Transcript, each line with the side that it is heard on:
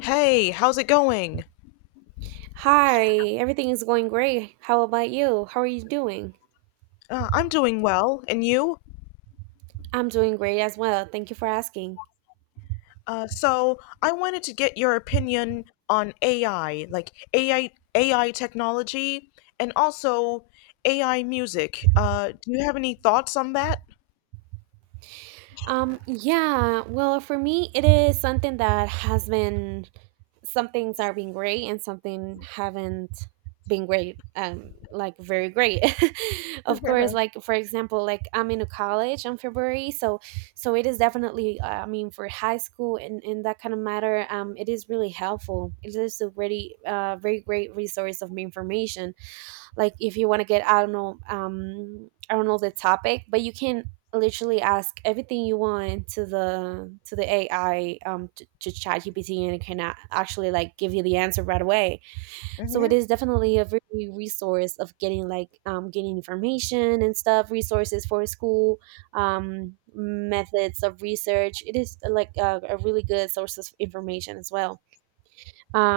left: Hey, how's it going?
right: Hi, everything is going great. How about you? How are you doing?
left: I'm doing well, and you?
right: I'm doing great as well. Thank you for asking.
left: So I wanted to get your opinion on AI, like AI technology, and also AI music. Do you have any thoughts on that?
right: Yeah, well, for me, it is something that has been some things are being great and something haven't been great, like very great. Of course, like for example, like I'm in a college in February, so so it is definitely, I mean, for high school and in that kind of matter, it is really helpful. It is a really very great resource of information. Like if you want to get I don't know I don't know the topic, but you can literally ask everything you want to the AI, to chat, and it can actually like give you the answer right away. So it
left: Hmm.
right: is definitely a very resource of getting like getting information and stuff, resources for school, methods of research. It is like a really good source of information as well.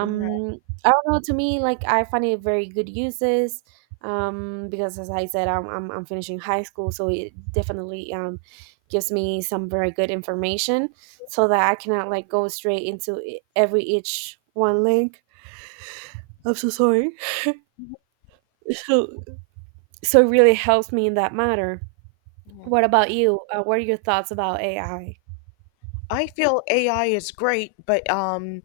left: Yeah.
right: I don't know, to me like I find it very good uses, because as I said I'm finishing high school, so it definitely gives me some very good information, so that I cannot like go straight into every each one link. Sorry. So so it really helps me in that matter. What about you? What are your thoughts about AI?
left: I feel AI is great, but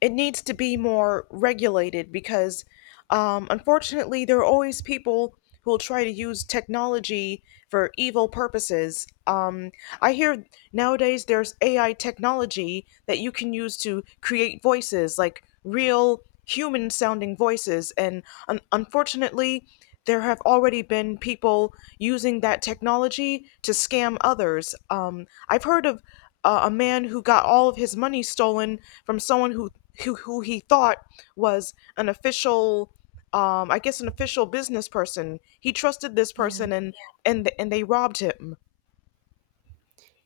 left: it needs to be more regulated because unfortunately, there are always people who will try to use technology for evil purposes. I hear nowadays there's AI technology that you can use to create voices, like real human sounding voices, and unfortunately, there have already been people using that technology to scam others. I've heard of a man who got all of his money stolen from someone who he thought was an official I guess an official business person. He trusted this
right: Yeah.
left: person and they robbed him.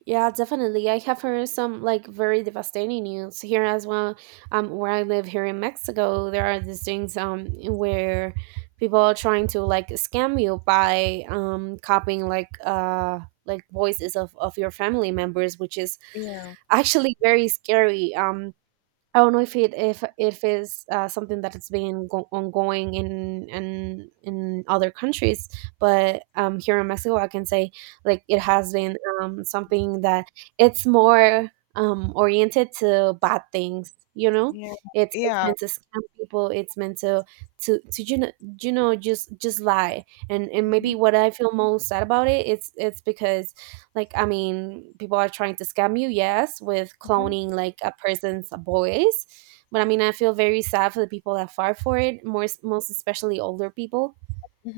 right: Yeah, definitely. I have heard some like very devastating news here as well. Where I live here in Mexico, there are these things where people are trying to like scam you by copying like voices of your family members, which is
left: Yeah.
right: actually very scary. I don't know if it if is something that it has been ongoing in other countries, but here in Mexico, I can say like it has been something that it's more oriented to bad things. You know,
left: Yeah.
right: it's
left: Yeah.
right: meant to scam people. It's meant to just lie and maybe
left: Mhm.
right: what I feel most sad about it it's because like I mean people are trying to scam you, yes, with
left: Mhm.
right: cloning like a person's voice, but I mean I feel very sad for the people that fall for it, more most especially older people,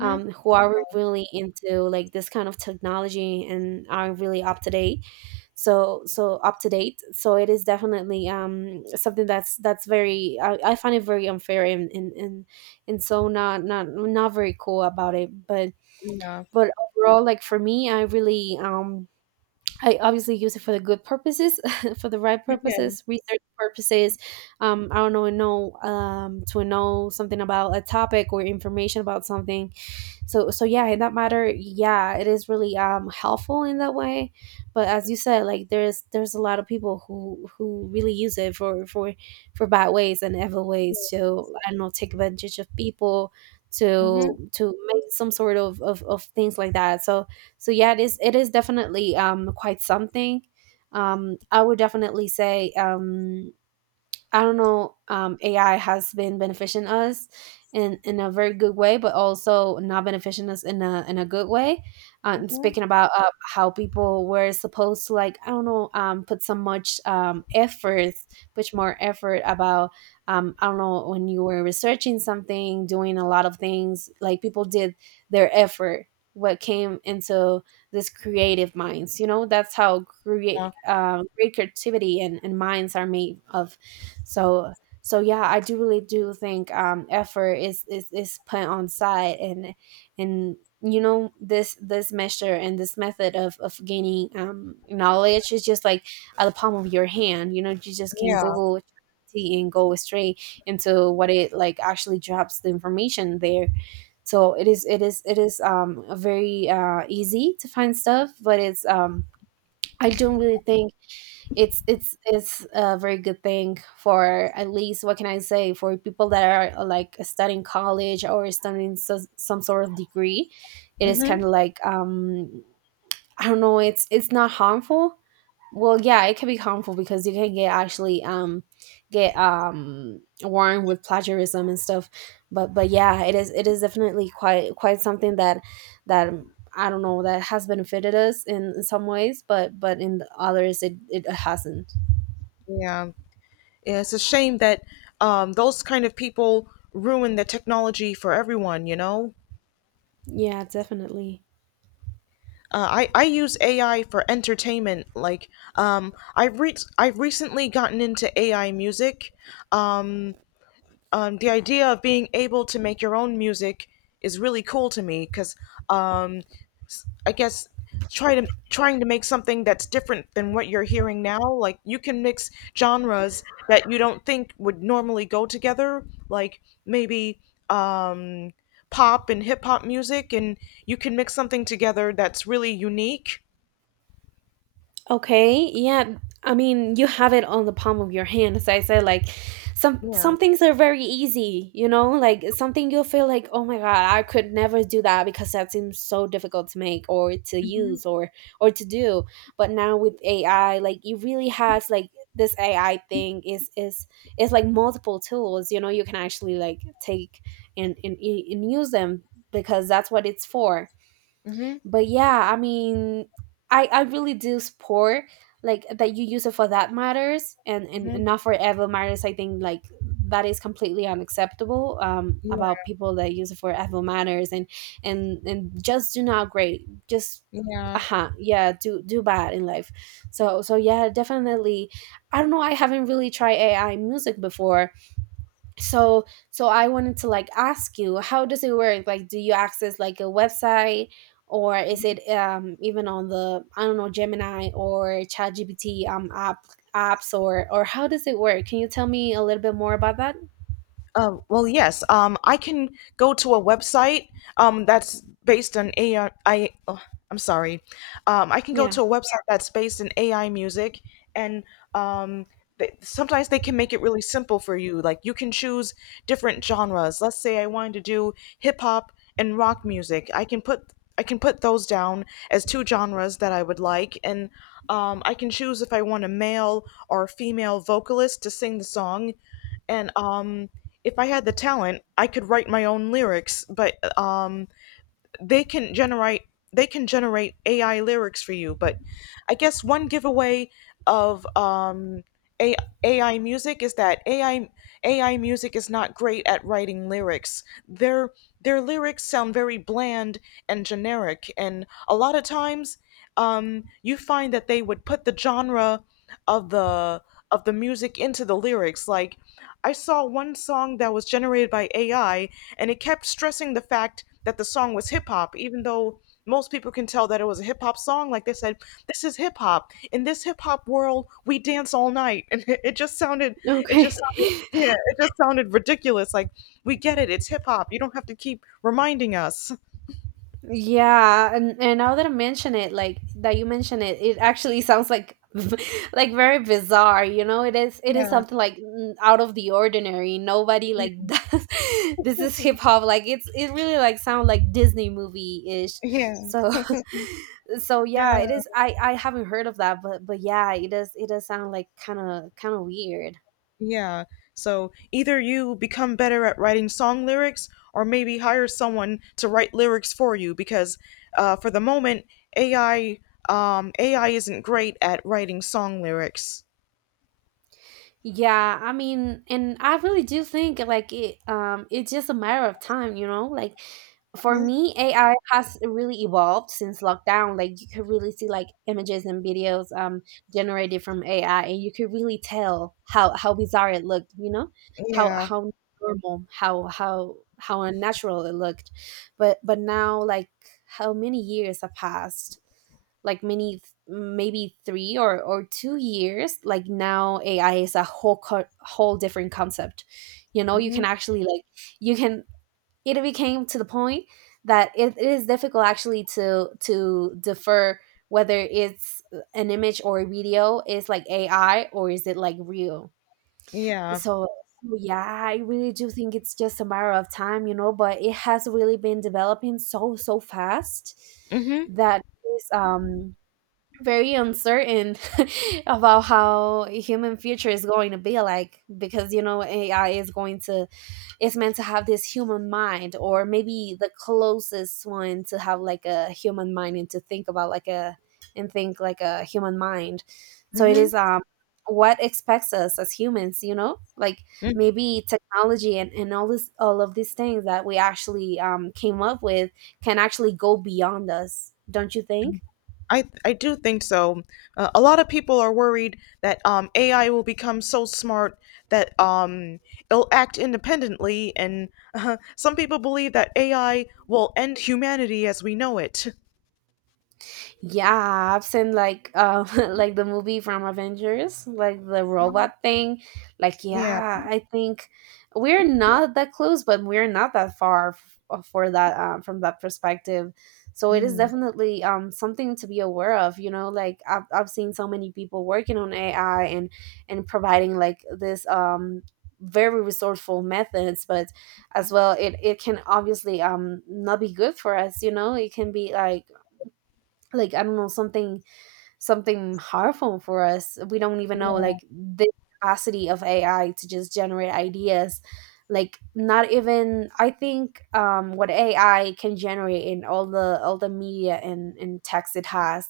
right: who are really into like this kind of technology and are really up to date, so so up to date. So it is definitely something that's very I find it very unfair, and so not not not very cool about it,
left: Yeah.
right: but overall, like for me, I really I obviously use it for the good purposes, for the right
left: Okay.
right: purposes, research purposes. I don't know to know something about a topic or information about something. So so yeah, in that matter, yeah, it is really helpful in that way, but as you said, like there's a lot of people who really use it for bad ways and evil ways to I don't know take advantage of people,
left: Mhm.
right: to make some sort of things like that. So so yeah, it is definitely quite something. I would definitely say I don't know, AI has been benefiting us in a very good way, but also not benefiting us in a good way. And
left: Mhm.
right: speaking about how people were supposed to, like I don't know, put so much effort, much more effort about I don't know, when you were researching something, doing a lot of things like people did their effort. What came into this creative minds, you know, that's how
left: Yeah.
right: create great creativity and minds are made of. So so yeah, I do really do think effort is is put on side, and you know this this measure and this method of gaining knowledge is just like at the palm of your hand. You know, you just can
left: Yeah.
right: google ChatGPT and go straight into what it like actually drops the information there. So it is it is it is very easy to find stuff, but it's I don't really think it's a very good thing for at least what can I say for people that are like studying college or studying so, some sort of degree. It is kind
left: Mhm.
right: of like I don't know, it's not harmful. Well, yeah, it can be harmful because you can get actually get warned with plagiarism and stuff. But yeah, it is definitely quite quite something that that I don't know, that has benefited us in some ways, but in others it, it hasn't.
left: Yeah. Yeah, it's a shame that those kind of people ruin the technology for everyone. You know.
right: Yeah, definitely.
left: I use AI for entertainment. Like, I've recently gotten into AI music. Um, the idea of being able to make your own music is really cool to me because um, I guess trying to make something that's different than what you're hearing now. Like, you can mix genres that you don't think would normally go together. Like maybe um, pop and hip hop music, and you can mix something together that's really unique.
right: Okay, yeah. I mean, you have it on the palm of your hand. As I said, like
left: Yeah.
right: some things are very easy, you know? Like something you'll feel like, "Oh my god, I could never do that because that seems so difficult to make or to
left: Mm. Mhm.
right: use or to do." But now with AI, like it really has like this AI thing is like multiple tools, you know, you can actually like take and use them because that's what it's for.
left: Mhm.
right: But yeah, I mean, I really do support like that you use it for that matters
left: Mhm.
right: and not for evil matters. I think like that is completely unacceptable
left: Yeah.
right: about people that use it for evil matters, and just do not great, just
left: Yeah.
right: uh-huh, yeah, do do bad in life. So so yeah, definitely. I don't know, I haven't really tried AI music before. So so I wanted to like ask you, how does it work? Like do you access like a website, or is it even on the I don't know Gemini or ChatGPT apps or how does it work? Can you tell me a little bit more about that?
left: Well, yes. I can go to a website that's based on AI. I'm sorry. I can go
right: Yeah.
left: to a website that's based in AI music, and um, sometimes they can make it really simple for you. Like you can choose different genres. Let's say I wanted to do hip hop and rock music. I can put those down as two genres that I would like, and I can choose if I want a male or a female vocalist to sing the song, and if I had the talent, I could write my own lyrics, but they can generate they can generate AI lyrics for you. But I guess one giveaway of A- AI music is that AI music is not great at writing lyrics. Their lyrics sound very bland and generic, and a lot of times you find that they would put the genre of the of the music into the lyrics. Like I saw one song that was generated by AI and it kept stressing the fact that the song was hip hop, even though most people can tell that it was a hip hop song. Like they said, this is hip hop. In this hip hop world, we dance all night. And it just
right: Okay.
left: sounded, yeah, it just sounded ridiculous. Like, we get it. It's hip hop. You don't have to keep reminding us.
right: Yeah, and now that I mention it, like that you mention it, it actually sounds like like very bizarre, you know? It is
left: Yeah.
right: something like out of the ordinary. Nobody like does this is hip hop, like it's it really like sound like Disney movie-ish.
left: Yeah.
right: So so
left: Yeah.
right: yeah, it is I haven't heard of that, but yeah, it does sound like kind of weird.
left: Yeah. So either you become better at writing song lyrics or maybe hire someone to write lyrics for you because for the moment AI um, AI isn't great at writing song lyrics.
right: Yeah, I mean, and I really do think like it it's just a matter of time, you know? Like for
left: Hmm.
right: me, AI has really evolved since lockdown. Like you could really see like images and videos generated from AI, and you could really tell how bizarre it looked, you know?
left: Yeah.
right: How normal, how unnatural it looked. But now like how many years have passed? Like many, maybe three or 2 years. Like now AI is a whole whole different concept. You know, you
left: Hmm.
right: can actually like you can, it became to the point that it is difficult actually to defer whether it's an image or a video is like AI or is it like real.
left: Yeah.
right: So yeah, I really do think it's just a matter of time, you know, but it has really been developing so so fast,
left: Hmm.
right: that is very uncertain about how human future is going to be like because you know AI is going to it's meant to have this human mind, or maybe the closest one to have like a human mind, and to think about like a and think like a human mind. So it
left: Hmm.
right: is what expects us as humans, you know? Like maybe technology and all this all of these things that we actually came up with can actually go beyond us, don't you think?
left: I do think so. A lot of people are worried that AI will become so smart that it'll act independently, and some people believe that AI will end humanity as we know it.
right: Yeah, I've seen like like the movie from Avengers, like the robot thing. Like,
left: Yeah.
right: yeah, I think we're not that close, but we're not that far for that from that perspective. So it is
left: Mm.
right: definitely something to be aware of. You know, like I've seen so many people working on AI and providing like this very resourceful methods, but as well it can obviously not be good for us. You know, it can be like I don't know something something harmful for us. We don't even know
left: Yeah.
right: like the capacity of AI to just generate ideas. Like, not even I think what AI can generate in all the media and text it has,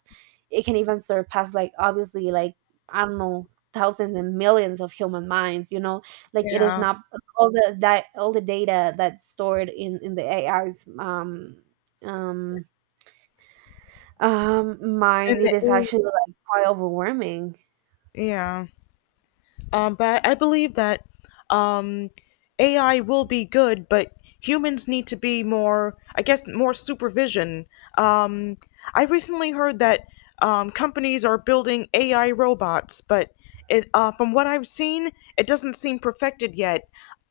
right: it can even surpass like obviously like I don't know thousands and millions of human minds. You know, like it is
left: Yeah.
right: not all the that all the data that's stored in the AI's um
left: And
right: mine, it is
left: the,
right: actually like quite overwhelming.
left: yeah. But I believe that um, AI will be good, but humans need to be more, I guess, more supervision. Um, I recently heard that companies are building AI robots, but from what I've seen, it doesn't seem perfected yet.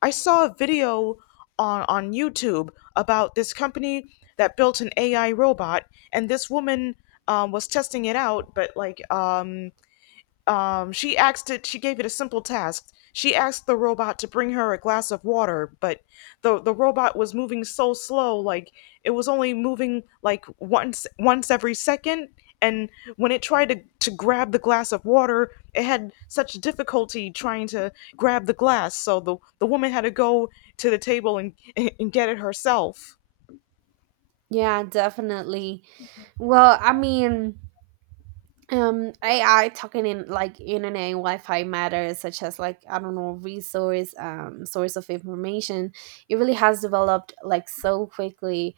left: I saw a video on YouTube about this company that built an AI robot, and this woman was testing it out, but she asked it. She gave it a simple task. She asked the robot to bring her a glass of water, but the robot was moving so slow, like it was only moving like once every second. And when it tried to grab the glass of water, it had such difficulty trying to grab the glass. So the woman had to go to the table and get it herself.
right: Yeah, definitely. Well, I mean, AI talking in like internet and Wi-Fi matters, such as like I don't know resource, source of information. It really has developed like so quickly.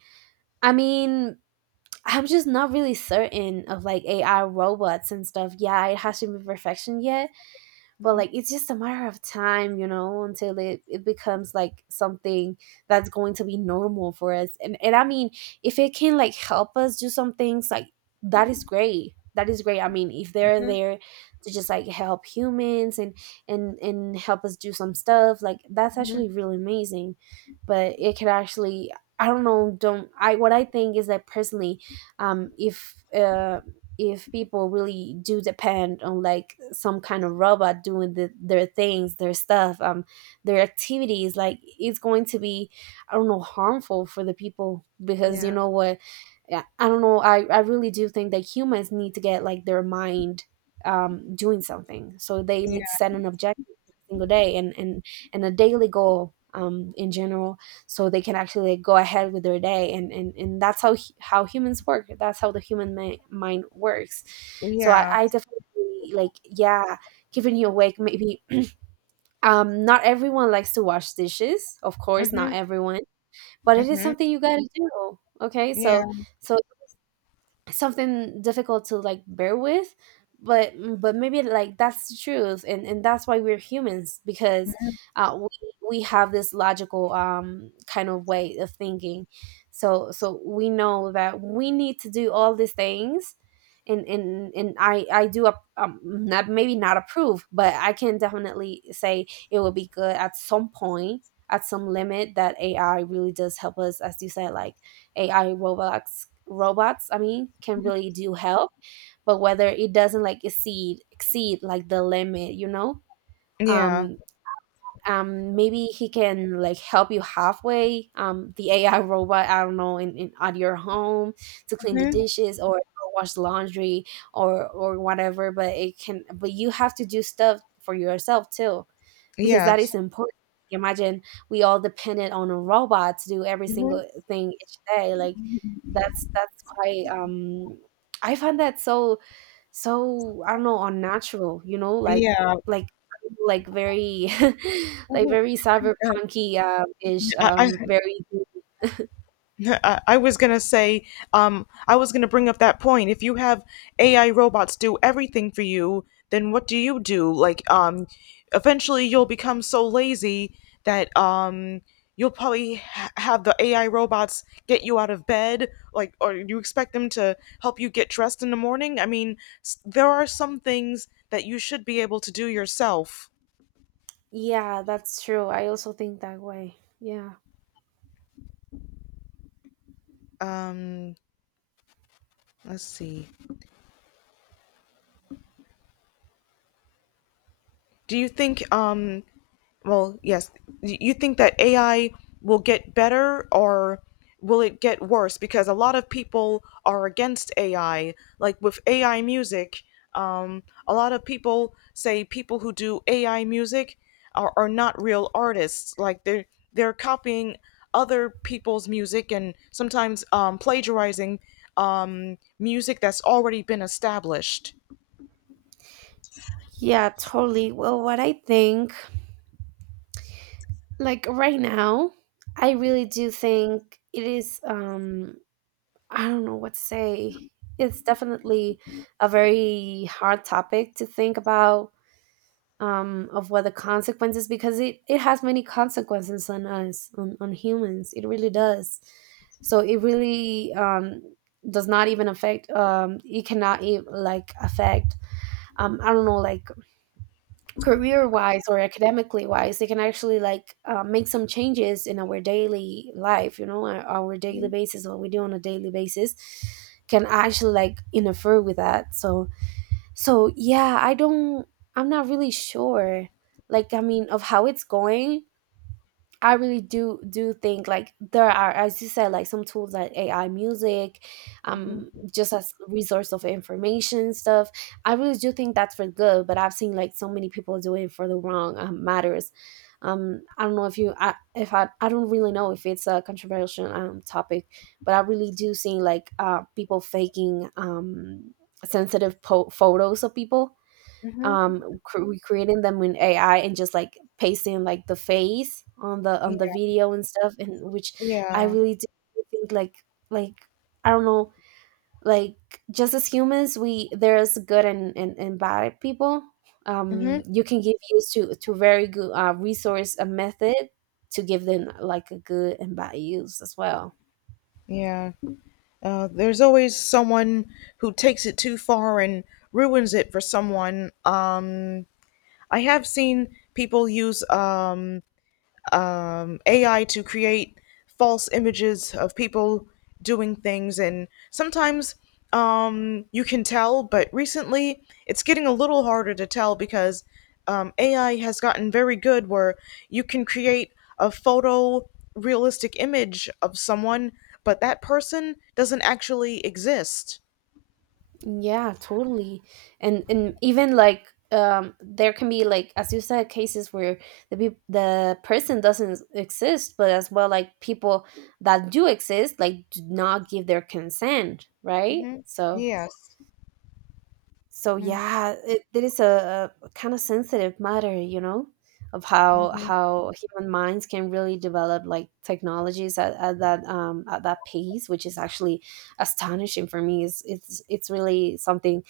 right: I mean, I'm just not really certain of like AI robots and stuff. Yeah, it hasn't been perfection yet, but
left: Hmm.
right: like it's just a matter of time you know until it becomes like something that's going to be normal for us. And and i mean if it can like help us do some things like that is great. That is great. I mean, if they're
left: Hmm.
right: there to just like help humans and help us do some stuff like that's
left: Hmm.
right: actually really amazing, but it could actually I don't know. Don't I What I think is that personally, um if uh if people really do depend on like some kind of robot doing their things, their stuff, their activities, like it's going to be I don't know harmful for the people because you
left: Yeah.
right: know what, yeah, I don't know. I really do think that humans need to get like their mind doing something, so they
left: Yeah.
right: need to set an objective every single day and a daily goal in general, so they can actually like go ahead with their day and that's how humans work. That's how the human mind works.
left: Yeah.
right: I definitely like, yeah, keeping you awake maybe. Not everyone likes to wash dishes, of course, not
left: Hmm.
right: everyone, but it is
left: Hmm.
right: something you gotta do, okay? So
left: Yeah.
right: so something difficult to like bear with, but maybe like that's the truth, and that's why we're humans, because we have this logical kind of way of thinking. So so we know that we need to do all these things, and I do not maybe not approve, but I can definitely say it would be good at some point, at some limit, that AI really does help us, as you said, like AI robots. I mean, can really do help, but whether it doesn't like exceed. Like the limit, you know?
left: Yeah.
right: Um Maybe he can like help you halfway. Um, the AI robot, I don't know, in at your home to clean the
left: Hmm.
right: dishes or wash laundry, or whatever, but it can. But you have to do stuff for yourself too, because that
left: Yes.
right: is important. Imagine we all dependent on a robot to do every
left: Mhm.
right: single thing each day. Like that's quite um, I find that so. I don't know, unnatural, you know,
left: Yeah.
right: like like very like
left: Mhm.
right: very
left: Uh,
right: cyberpunky, um, ish,
left: I, I
right: um, very.
left: I was gonna say, I was gonna bring up that point. If you have AI robots do everything for you, then what do you do? Like, eventually you'll become so lazy that have the AI robots get you out of bed, like, or you expect them to help you get dressed in the morning. I mean, there are some things that you should be able to do yourself.
right: Yeah, that's true. I also think that way. Yeah.
left: Um, let's see. Do you think, well, yes, you think that AI will get better or will it get worse? Because a lot of people are against AI. Like with AI music, a lot of people say people who do AI music are not real artists. Like they're copying other people's music and sometimes plagiarizing music that's already been established.
right: Yeah, totally. Well, what I think, like right now, I really do think it is um, I don't know what to say. It's definitely a very hard topic to think about, of what the consequences, because it has many consequences on us, on humans. It really does. So it really does not even affect. It cannot even like affect. I don't know, like career wise or academically wise, they can actually like make some changes in our daily life, you know, our daily basis, what we do on a daily basis can actually like interfere with that. So so yeah, I don't. I'm not really sure like, I mean, of how it's going. I really do think like there are, as you said, like some tools like AI music, just as resource of information and stuff. I really do think that's for good, but I've seen like so many people do it for the wrong matters. I don't know if I don't really know if it's a controversial um, topic, but I really do see like people faking um, sensitive photos of people,
left: Hmm.
right: um, recreating them in AI, and just like pasting like the face on the
left: Yeah.
right: video and stuff, and which I
left: Yeah.
right: really do think like I don't know, like just as humans, we, there's good and and bad people,
left: Hmm.
right: um. You can give use to very good resource a method, to give them like a good and bad use as well.
left: Yeah. There's always someone who takes it too far and ruins it for someone. I have seen people use AI to create false images of people doing things, and sometimes you can tell, but recently it's getting a little harder to tell because AI has gotten very good where you can create a photo realistic image of someone, but that person doesn't actually exist.
right: Yeah, totally. And even like um, there can be like, as you said, cases where the the person doesn't exist, but as well like people that do exist like do not give their consent, right?
left: Hmm.
right: So
left: Yes.
right: so
left: Hmm.
right: yeah, it is a kind of sensitive matter, you know, of
left: Hmm.
right: how human minds can really develop like technologies at that um, at that pace, which is actually astonishing for me. It's really something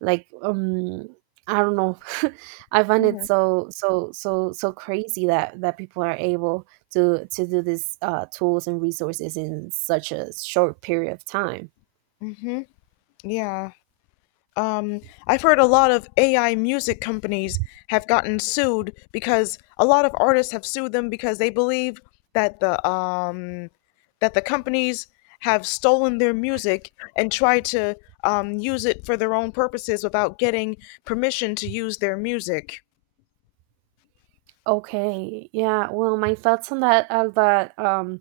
right: like um, I don't know. I find it
left: Hmm.
right: so crazy that people are able to do these tools and resources in such a short period of time.
left: Hmm. Yeah. Um, I've heard a lot of AI music companies have gotten sued because a lot of artists have sued them because they believe that the um, that the companies have stolen their music and tried to use it for their own purposes without getting permission to use their music.
right: Okay, yeah. Well, my thoughts on that are that um,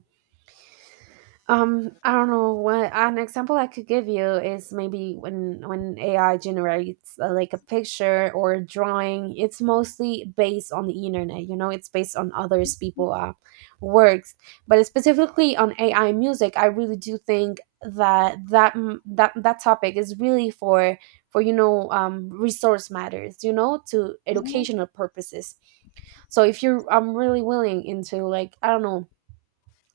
right: um, I don't know what an example I could give you is maybe when AI generates like a picture or a drawing, it's mostly based on the internet. You know, it's based on others people works, but specifically on AI music, I really do think that that that topic is really for you know resource matters. You know, to educational purposes. So if you're, I'm really willing into like I don't know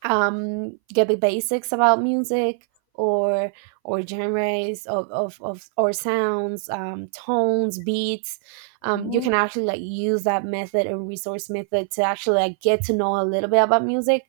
right: get the basics about music or genres of or sounds tones, beats um. You can
left: Mm-hmm.
right: actually like use that method and resource method to actually like get to know a little bit about music.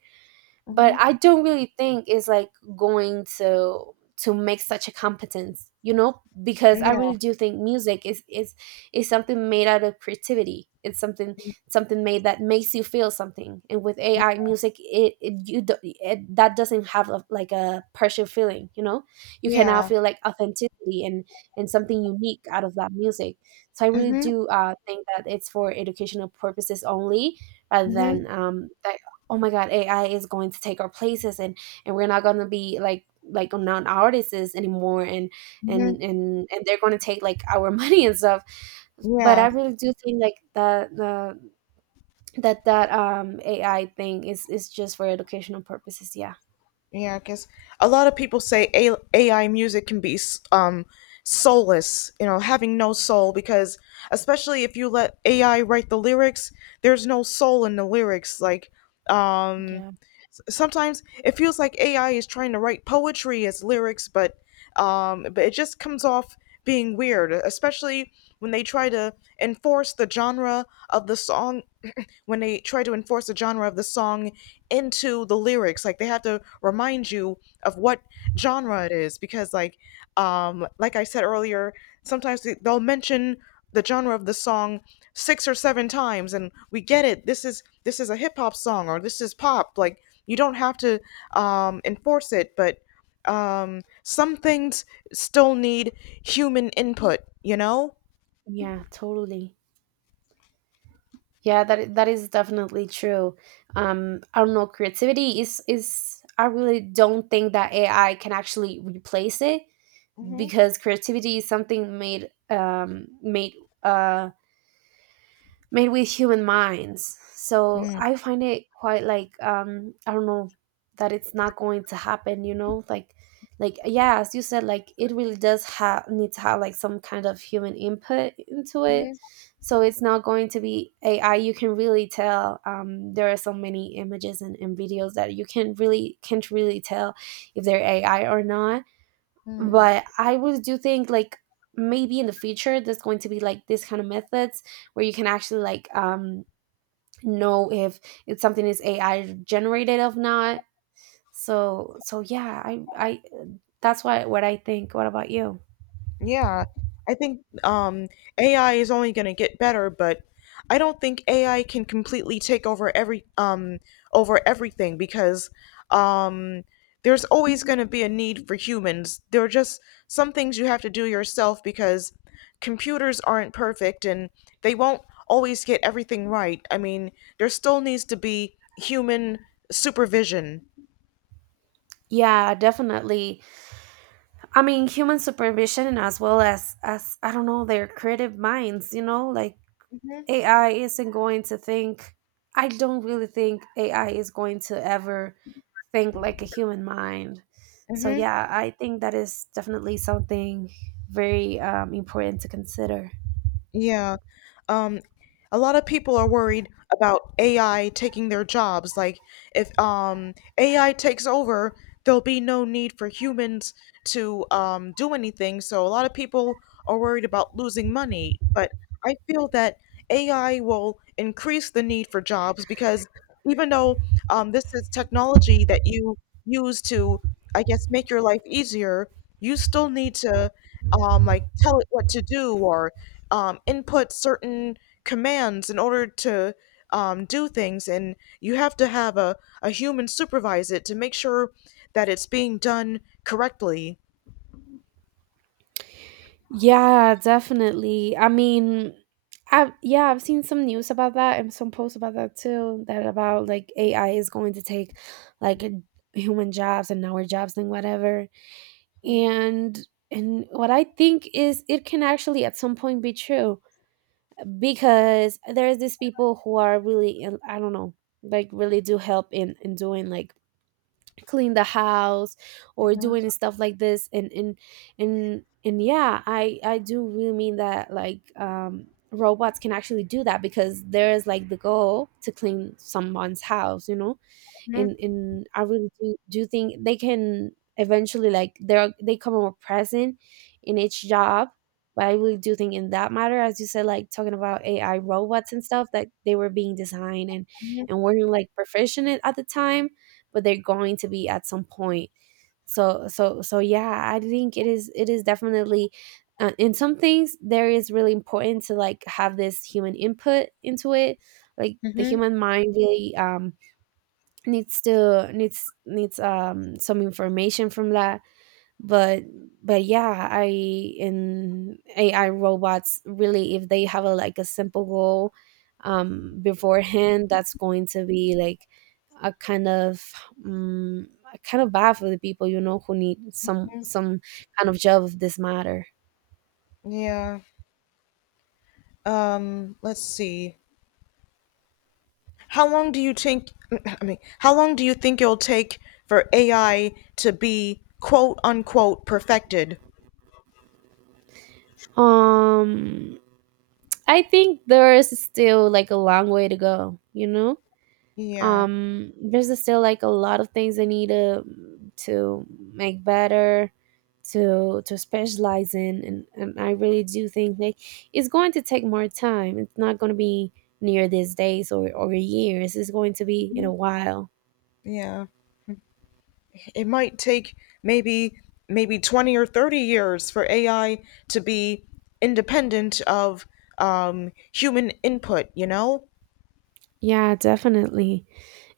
right: But
left: Mm-hmm.
right: I don't really think it's like going to make such a competence, you know, because I
left: Yeah,
right: really do think music is is something made out of creativity. It's something made that makes you feel something, and with AI music, it you do, that doesn't have a, like a partial feeling, you know. You can now
left: yeah,
right: feel like authenticity and something unique out of that music. So I really
left: mm-hmm,
right: do think that it's for educational purposes only, rather
left: mm-hmm,
right: than the oh my god, AI is going to take our places, and we're not going to be like non-artists anymore, and
left: mm-hmm,
right: they're going to take like our money and stuff. But I
left: yeah.
right: really do think like that the that um, AI thing is just for educational purposes. Yeah.
left: Yeah, I guess a lot of people say AI music can be um soulless, you know, having no soul because especially if you let AI write the lyrics, there's no soul in the lyrics. Like um sometimes it feels like AI is trying to write poetry as lyrics, but it just comes off being weird, especially when they try to enforce the genre of the song when they try to enforce the genre of the song into the lyrics. Like they have to remind you of what genre it is because like I said earlier, sometimes they'll mention the genre of the song six or seven times, and we get it, this is a hip hop song or this is pop. Like you don't have to enforce it. But some things still need human input, you know.
right: Yeah, totally. Yeah, that that is definitely true. Um, I don't know, creativity is, I really don't think that AI can actually replace it,
left: Hmm.
right: because creativity is something made made uh, made with human minds. So I find it quite like I don't know, that it's not going to happen. You know, like yeah, as you said, like it really does have need to have like some kind of human input into it. So it's not going to be AI. You can really tell. There are so many images and videos that you can really can't really tell if they're AI or not. But I would do think like maybe in the future there's going to be like this kind of methods where you can actually like um, know if something is AI generated or not. So so yeah, I that's why, what I think. What about you?
left: Yeah, I think AI is only going to get better, but I don't think AI can completely take over every over everything because um, there's always going to be a need for humans. There are just some things you have to do yourself because computers aren't perfect and they won't always get everything right. I mean, there still needs to be human supervision.
right: Yeah, definitely. I mean, human supervision as well as I don't know their creative minds, you know, like AI isn't going to think. I don't really think AI is going to ever think like a human mind. So
left: Mm-hmm.
right: yeah, I think that is definitely something very important to consider.
left: Yeah. um, a lot of people are worried about AI taking their jobs. Like if AI takes over, there'll be no need for humans to do anything. So a lot of people are worried about losing money. But I feel that AI will increase the need for jobs because even though this is technology that you use to, I guess, make your life easier, you still need to like tell it what to do or input certain commands in order to do things, and you have to have a human supervise it to make sure that it's being done correctly.
right: Yeah, definitely. I mean, I yeah, I've seen some news about that and some posts about that too. That about like AI is going to take like human jobs and our jobs and whatever. And what I think is it can actually at some point be true because there's these people who are really in- I don't know like really do help in doing like clean the house or
left: Mm-hmm.
right: doing stuff like this and yeah I do really mean that, like robots can actually do that because there is like the goal to clean someone's house, you know. In I really do think they can eventually, like they come more present in each job. But I really do think in that matter, as you said, like talking about AI robots and stuff, that they were being designed and
left: Mm-hmm.
right: weren't like proficient at the time, but they're going to be at some point. So yeah, I think it is, it is definitely, in some things there is really important to like have this human input into it. Like the
left: Mm-hmm.
right: human mind really needs to needs needs some information from that. But yeah, I, in AI robots, really, if they have a like a simple goal beforehand, that's going to be like a kind of, um, kind of bad for the people, you know, who need some kind of job of this matter.
left: Yeah. Let's see. How long do you think, I mean, how long do you think it'll take for AI to be quote unquote perfected?
right: um I think there's still like a long way to go, you know.
left: Yeah.
right: There's still like a lot of things I need to to make better, to specialize in, and I really do think like it's going to take more time. It's not going to be near these days or years. It's going to be in a while.
left: Yeah. It might take maybe maybe 20 or 30 years for AI to be independent of human input, you know?
right: Yeah, definitely.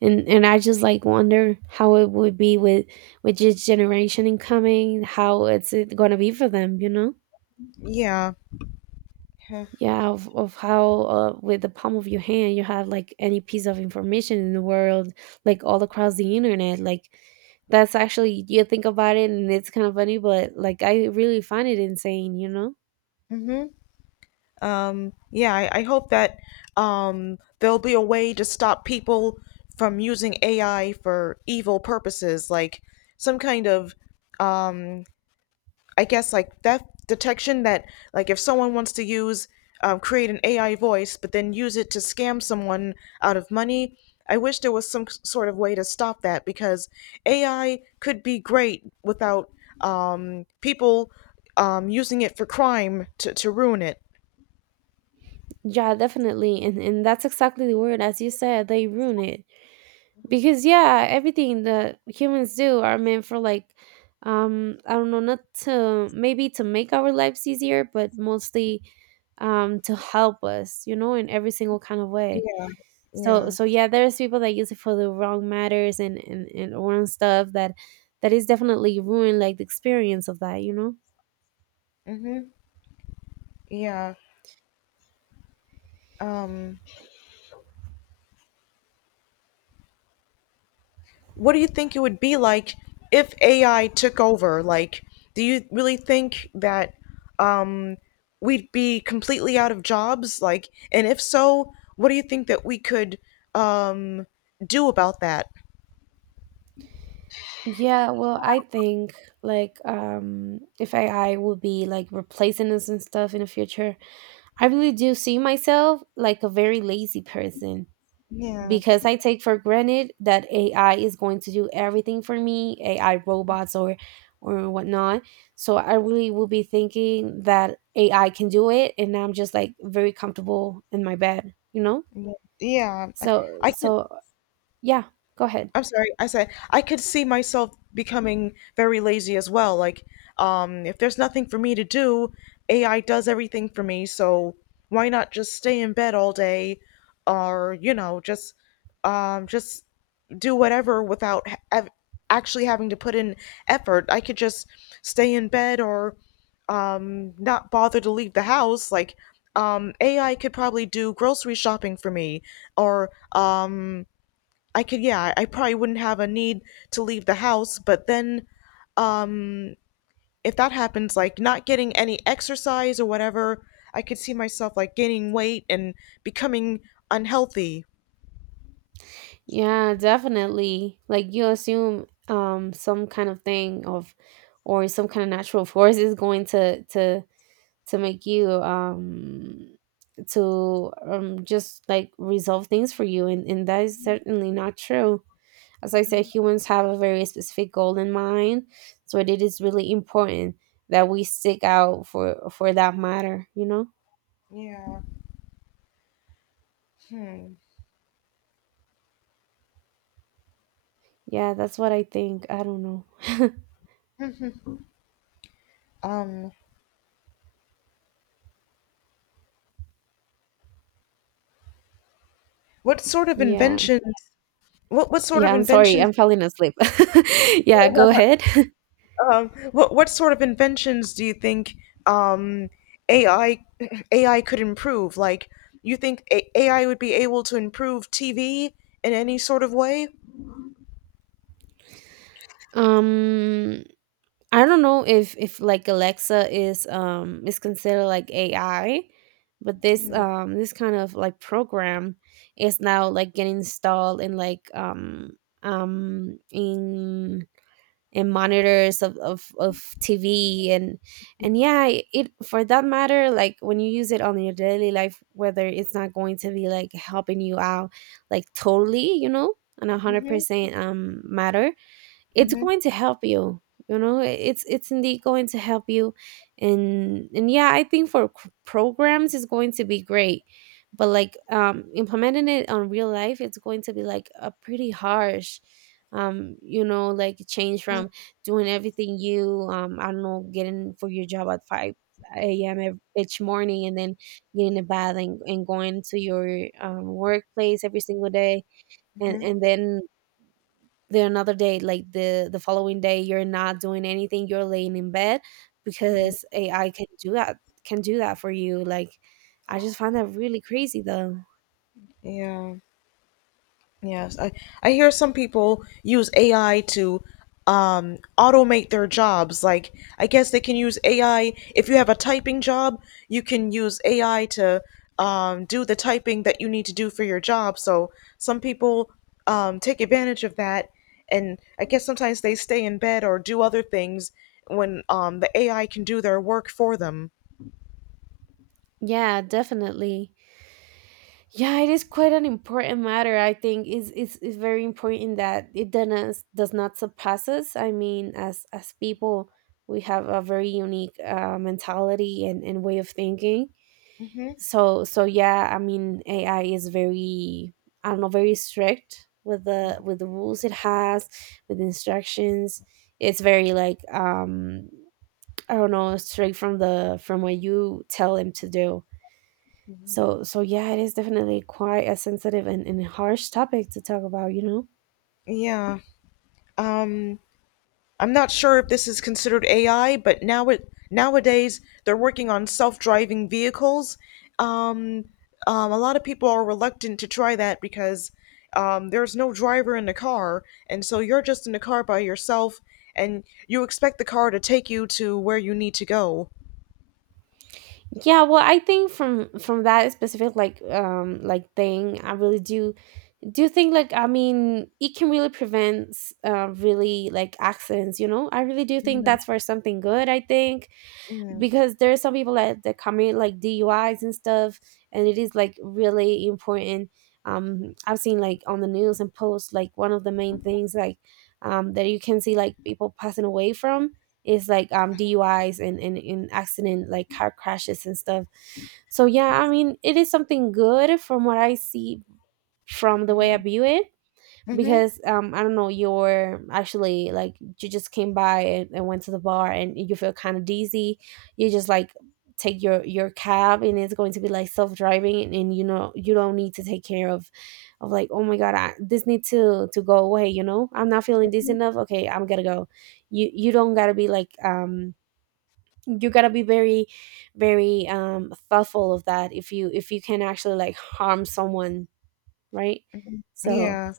right: And I just like wonder how it would be with this generation incoming, how it's going to be for them, you know.
left: Yeah.
right: Yeah, of how, with the palm of your hand you have like any piece of information in the world, like all across the internet, like, that's actually, you think about it and it's kind of funny, but like I really find it insane, you know.
left: Mm-hmm. Yeah, I hope that there'll be a way to stop people from using AI for evil purposes, like some kind of um. I guess like theft detection that like if someone wants to use create an AI voice but then use it to scam someone out of money. I wish there was some sort of way to stop that because AI could be great without people using it for crime to ruin it.
right: Yeah, definitely. And that's exactly the word, as you said, they ruin it because yeah, everything that humans do are meant for, like, I don't know, not to maybe to make our lives easier, but mostly to help us, you know, in every single kind of way.
left: Yeah,
right: so
left: yeah,
right: so yeah, there's people that use it for the wrong matters and and wrong stuff that is definitely ruined like the experience of that, you know.
left: mm-hmm, yeah. Um, what do you think it would be like if AI took over? Like, do you really think that um, we'd be completely out of jobs? Like, and if so, what do you think that we could um, do about that?
right: Yeah, well, I think like if AI will be like replacing us and stuff in the future, I really do see myself like a very lazy person
left: Yeah,
right: because I take for granted that AI is going to do everything for me. AI robots or whatnot. So I really will be thinking that AI can do it, and I'm just like very comfortable in my bed, you know.
left: yeah, yeah. I,
right: So
left: I can
right: so yeah, go ahead.
left: I'm sorry. I said I could see myself becoming very lazy as well. Like, if there's nothing for me to do, AI does everything for me. So why not just stay in bed all day, or you know, just do whatever without actually having to put in effort. I could just stay in bed or not bother to leave the house. Like, AI could probably do grocery shopping for me, or I could, yeah, I probably wouldn't have a need to leave the house, but then um if that happens, like not getting any exercise or whatever, I could see myself like gaining weight and becoming unhealthy.
right: Yeah, definitely. Like, you assume some kind of thing of or some kind of natural force is going to make you to just like resolve things for you, and that is certainly not true. As I said,
left: hmm
right: humans have a very specific goal in mind, so it is really important that we stick out for that matter, you know.
left: Yeah. Hmm.
right: Yeah, that's what I think, I don't know.
left: Um what sort of
right: Yeah.
left: inventions what sort
right: Yeah,
left: of
right: I'm sorry,
left: inventions
right: I'm falling asleep. Yeah, go ahead.
left: what sort of inventions do you think um, AI AI could improve? Like, you think AI would be able to improve TV in any sort of way?
right: um I don't know if like Alexa is considered like AI, but this this kind of like program is now like getting installed in like in monitors of TV. And yeah, it, for that matter, like when you use it on your daily life, whether it's not going to be like helping you out like totally, you know, on a hundred
left: Mm-hmm,
right: percent matter, it's
left: mm-hmm,
right: going to help you, you know. It's indeed going to help you. And yeah, I think for c- programs it's going to be great, but like implementing it on real life it's going to be like a pretty harsh you know, like change from doing everything, you I don't know, getting for your job at 5 a.m ev- each morning and then getting a bath, and going to your workplace every single day. And
left: mm-hmm,
right: then the another day, like the following day, you're not doing anything, you're laying in bed
left: Yeah.
right: because AI can do that, can do that for you, like I just find that really crazy though.
left: yeah. Yes, I hear some people use AI to automate their jobs. Like, I guess they can use AI. If you have a typing job, you can use AI to do the typing that you need to do for your job. So, some people take advantage of that. And I guess sometimes they stay in bed or do other things when the AI can do their work for them.
right: Yeah, definitely. Yeah, it is quite an important matter. I think it's very important that it does not surpass us. I mean, as people, we have a very unique, mentality, and way of thinking.
left: hmm
right: So yeah, I mean, AI is very, I don't know, very strict with the rules it has, with the instructions. It's very like I don't know, straight from the from what you tell him to do. So yeah, it is definitely quite a sensitive and harsh topic to talk about, you know.
left: Yeah. Um, I'm not sure if this is considered AI, but nowadays they're working on self-driving vehicles. Um, a lot of people are reluctant to try that because there's no driver in the car, and so you're just in the car by yourself, and you expect the car to take you to where you need to go.
right: Yeah, well, I think from that specific, like thing, I really do you think, like, I mean, it can really prevent, really like accidents, you know. I really do think
left: Mm-hmm.
right: that's for something good, I think, because there are some people that commit like DUIs and stuff, and it is like really important. I've seen like on the news and posts like one of the main things, like that you can see like people passing away from is like DUIs and accident, like car crashes and stuff. So yeah, I mean, it is something good from what I see, from the way I view it
left: Mm-hmm.
right: because I don't know, you're actually like, you just came by and went to the bar and you feel kind of dizzy, you just like take your cab and it's going to be like self-driving, and you know, you don't need to take care of like, oh my god, I, this needs to go away, you know, I'm not feeling this enough, okay, I'm gonna go. You don't gotta be like you gotta be very thoughtful of that, if you, if you can actually like harm someone, right.
left: Mm-hmm.
right: So
left: Yeah.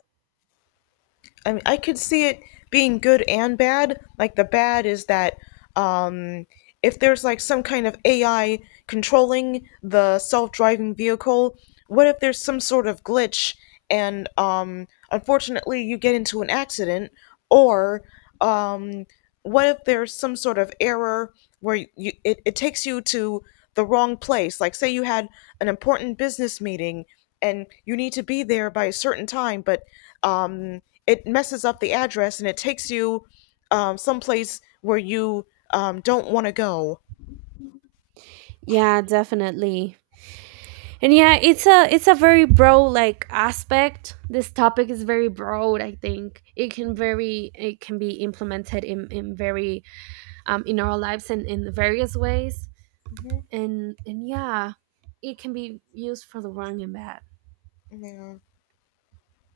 left: I mean, I could see it being good and bad. Like the bad is that um, if there's like some kind of AI controlling the self-driving vehicle, what if there's some sort of glitch and unfortunately you get into an accident or um, what if there's some sort of error where it takes you to the wrong place, like say you had an important business meeting and you need to be there by a certain time, but um, it messes up the address and it takes you someplace where you don't want to go.
right: yeah, definitely. And yeah, it's a, it's a very broad like aspect, this topic is very broad. I think it can very, it can be implemented in very in our lives and in various ways.
left: hmm
right: And yeah, it can be used for the wrong and bad.
left: yeah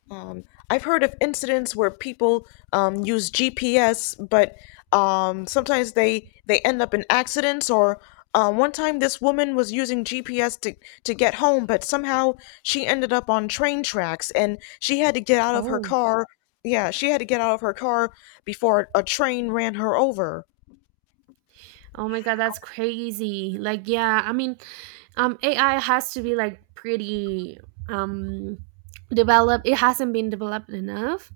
left: Um, I've heard of incidents where people use GPS, but sometimes they end up in accidents. Or one time, this woman was using GPS to get home, but somehow she ended up on train tracks, and she had to get out of her
right: Oh,
left: car. Yeah, she had to get out of her car before a train ran her over.
right: oh my god, that's crazy. Like, yeah, I mean, AI has to be like pretty, um developed. It hasn't been developed enough.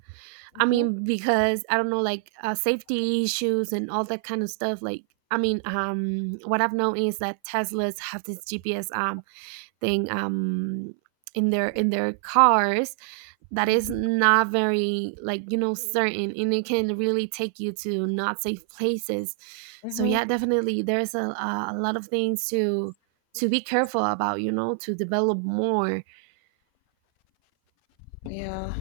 right: I
left: Mm-hmm.
right: mean, because I don't know, like, safety issues and all that kind of stuff. Like, I mean, what I've known is that Teslas have this GPS thing, in their cars that is not very like, you know, certain, and it can really take you to not safe places. So
left: hmm
right: yeah, definitely, there's a lot of things to be careful about, you know, to develop more.
left: Yeah.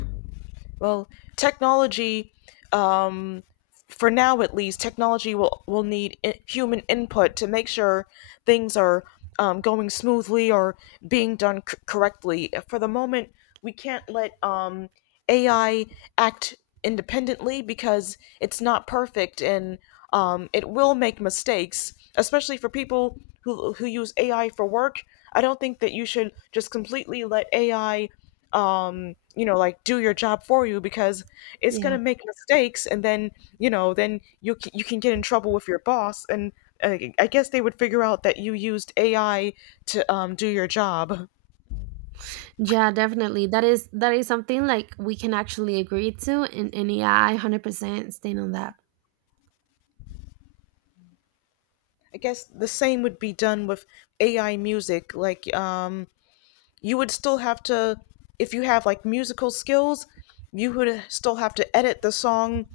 left: Well, technology, um, for now at least, technology will need human input to make sure things are going smoothly or being done correctly. For the moment, we can't let AI act independently because it's not perfect, and it will make mistakes, especially for people who use AI for work. I don't think that you should just completely let AI you know like do your job for you, because it's going to
right: Yeah.
left: make mistakes, and then you know then you can get in trouble with your boss. And I guess they would figure out that you used AI to do your job.
right: Yeah, definitely. That is, that is something like we can actually agree to, and yeah, I 100% stand on that.
left: I guess the same would be done with AI music. Like you would still have to, if you have like musical skills, you would still have to edit the song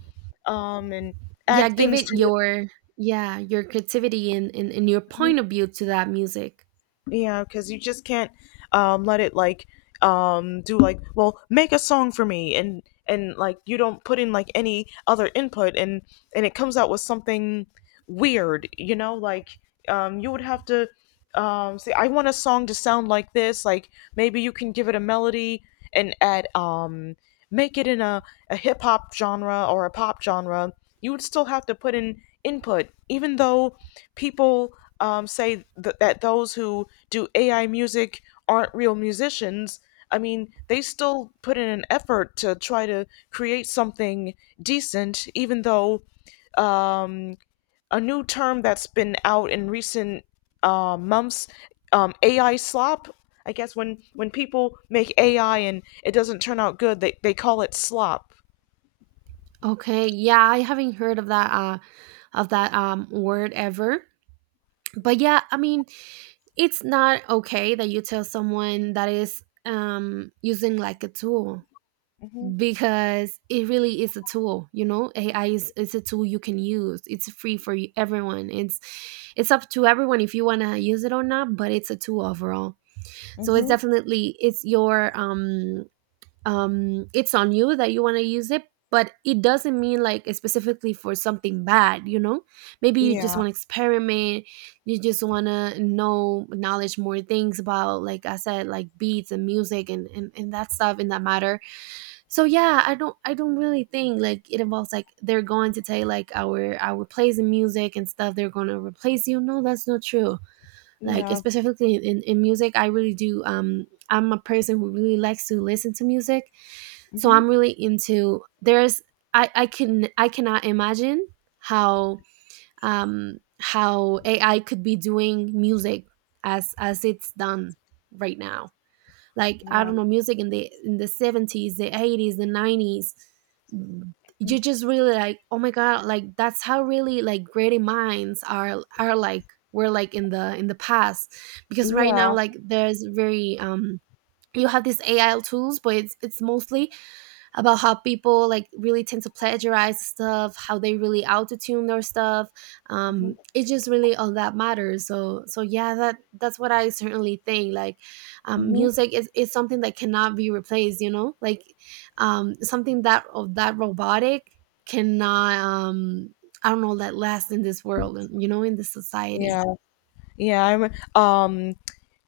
left: and
right: Yeah,
left: add
right: give
left: things
right: it
left: to it.
right: your, yeah, your creativity, and your point of view to that music.
left: Yeah, because you just can't let it like do like, well, make a song for me and like you don't put in like any other input and it comes out with something weird, you know. Like you would have to say I want a song to sound like this. Like maybe you can give it a melody and add make it in a hip hop genre or a pop genre. You would still have to put in input, even though people say that those who do AI music aren't real musicians. I mean, they still put in an effort to try to create something decent, even though um, a new term that's been out in recent months, AI slop. I guess when people make AI and it doesn't turn out good, they call it slop.
right: Okay. Yeah, I haven't heard of that, of that word ever. But yeah, I mean, it's not okay that you tell someone that is using like a tool, because it really is a tool, you know, AI is, it's a tool, you can use it's free for y- everyone, it's up to everyone if you want to use it or not, but it's a tool overall. So
left: Mm-hmm.
right: it's
left: Mm-hmm.
right: definitely, it's your it's on you that you want to use it, but it doesn't mean like specifically for something bad, you know. Maybe you
left: Yeah,
right: just want to experiment, you just want to know, knowledge more things about, like I said, like beats and music, and that stuff in that matter. So yeah, I don't, I don't really think like it involves like they're going to take like our plays and music and stuff, they're going to replace you, no, that's not true. Like
left: yeah.
right: specifically in music, I really do I'm a person who really likes to listen to music, so
left: Mhm.
right: I'm really into there's, I can, I cannot imagine how how AI could be doing music as it's done right now. Like, I
left: Yeah.
right: don't know, music in the 70s, the 80s, the 90s. You just really like, oh my god, like, that's how really like great minds are like were like in the past, because right
left: Yeah.
right: now like there's very you have these AI tools, but it's mostly about how people like really tend to plagiarize stuff, how they really auto tune their stuff.
left: Mhm.
right: It's just really all that matters. So yeah, that, that's what I certainly think. Like,
left: Mhm.
right: music is something that cannot be replaced, you know, like, something that of that robotic cannot. I don't know, that lasts in this world and, you know, in this society.
left: Yeah. Yeah.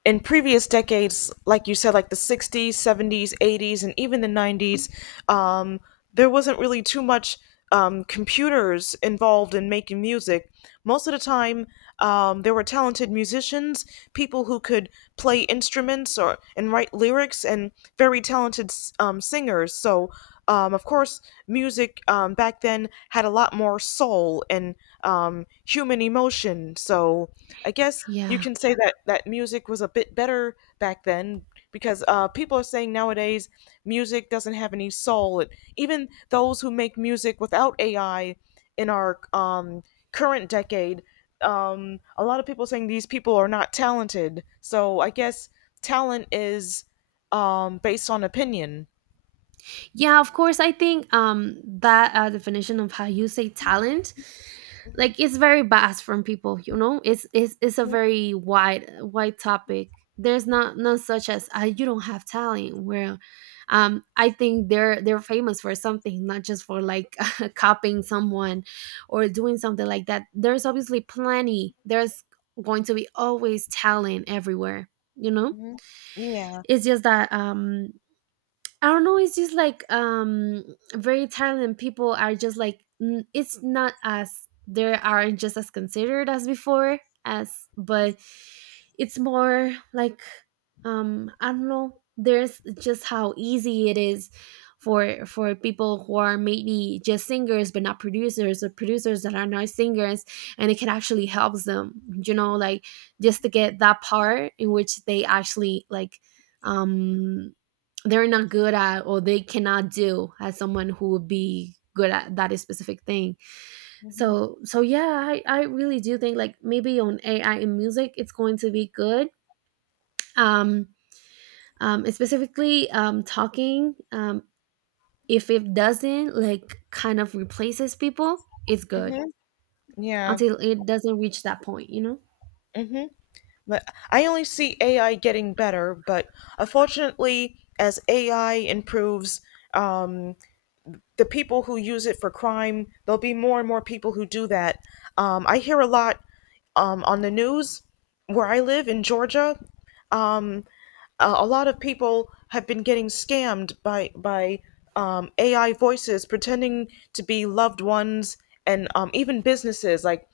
left: In previous decades, like you said, like the 60s, 70s, 80s, and even the 90s, um, there wasn't really too much computers involved in making music. Most of the time, there were talented musicians, people who could play instruments or and write lyrics, and very talented singers. So, of course, music back then had a lot more soul and human emotion. So, I guess you
right: Yeah.
left: can say that that music was a bit better back then because people are saying nowadays music doesn't have any soul. It, even those who make music without AI in our current decade, a lot of people are saying these people are not talented. So I guess talent is based on opinion.
right: Yeah, of course. I think, that, definition of how you say talent, like, it's very vast from people, you know, it's, it's a very wide topic. There's not none such as, you don't have talent where I think they're famous for something, not just for like copying someone or doing something like that. There's obviously plenty, there's going to be always talent everywhere, you know.
left: hmm Yeah.
right: It's just that, I don't know, it's just like very Thailand people are just like n- it's not as they are just as considered as before, as, but it's more like I don't know. There's just how easy it is for people who are maybe just singers but not producers, or producers that are not singers, and it can actually help them, you know, like, just to get that part in which they actually like, um they're not good at, or they cannot do as someone who would be good at that specific thing.
left: hmm
right: So yeah, I really do think like maybe on AI in music it's going to be good. um, Specifically talking, if it doesn't like kind of replaces people, it's good
left: hmm Yeah.
right: until it doesn't reach that point, you know.
left: hmm But I only see AI getting better, but unfortunately, as AI improves, um, the people who use it for crime, there'll be more and more people who do that. I hear a lot on the news where I live in Georgia. A lot of people have been getting scammed by AI voices pretending to be loved ones and even businesses like.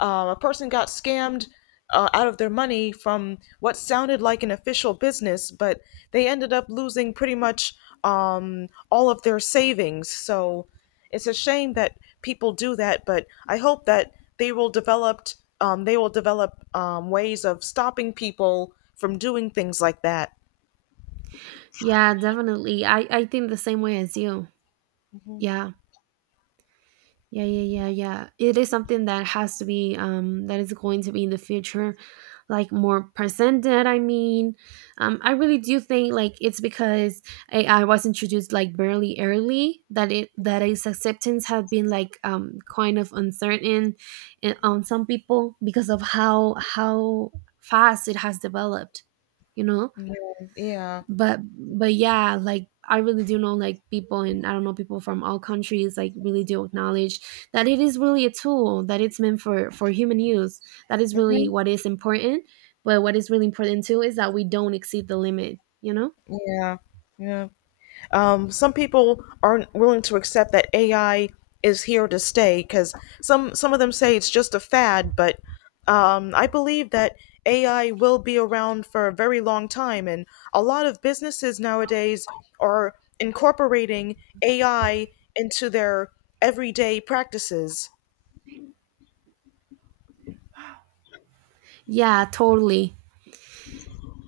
left: A person got scammed out of their money from what sounded like an official business, but they ended up losing pretty much all of their savings. So it's a shame that people do that, but I hope that they will develop ways of stopping people from doing things like that.
right: Yeah, definitely. I think the same way as you. Yeah. Yeah, It is something that has to be that is going to be in the future like more presented, I mean. I really do think like it's because AI was introduced like barely early that it, that its acceptance had been like kind of uncertain on some people because of how fast it has developed, you know.
left: Yeah, yeah,
right: But yeah, like I really do know like people, and I don't know, people from all countries like really do acknowledge that it is really a tool, that it's meant for human use. That is really
left: hmm
right: what is important. But what is really important too is that we don't exceed the limit, you know.
left: yeah, yeah. Some people aren't willing to accept that AI is here to stay, because some of them say it's just a fad, but I believe that AI will be around for a very long time, and a lot of businesses nowadays are incorporating AI into their everyday practices.
right: Yeah, totally.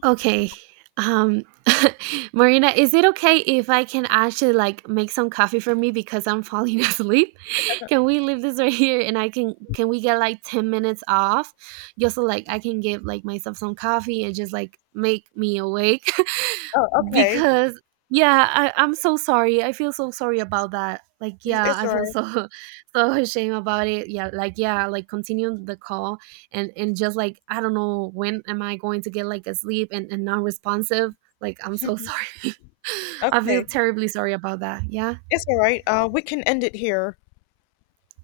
right: Okay. Um, Marina, is it okay if I can actually like make some coffee for me because I'm falling asleep? Can we leave this right here and I can we get like 10 minutes off, just so like I can give like myself some coffee and just like make me awake?
left: Oh, okay.
right: Because yeah, I, I'm so sorry, I feel so sorry about that, like, yeah,
left: It's
right: I
left: all
right: feel
left: right.
right: so so ashamed about it. Yeah, like, yeah, like continue the call, and just like, I don't know when am I going to get like asleep, and non-responsive, like I'm so sorry I feel
left: Okay.
right: terribly sorry about that, yeah.
left: It's all right. We can end it here.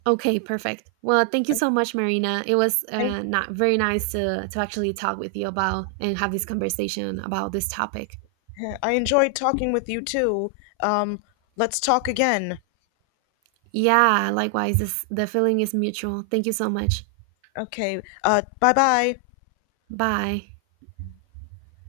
right: Okay, perfect. Well, thank you so much, Marina. It was, not very nice to actually talk with you about and have this conversation about this topic.
left: I enjoyed talking with you too. Um, let's talk again.
right: Yeah, likewise, this, the feeling is mutual. Thank you so much.
left: Okay. Bye bye.
right: Bye.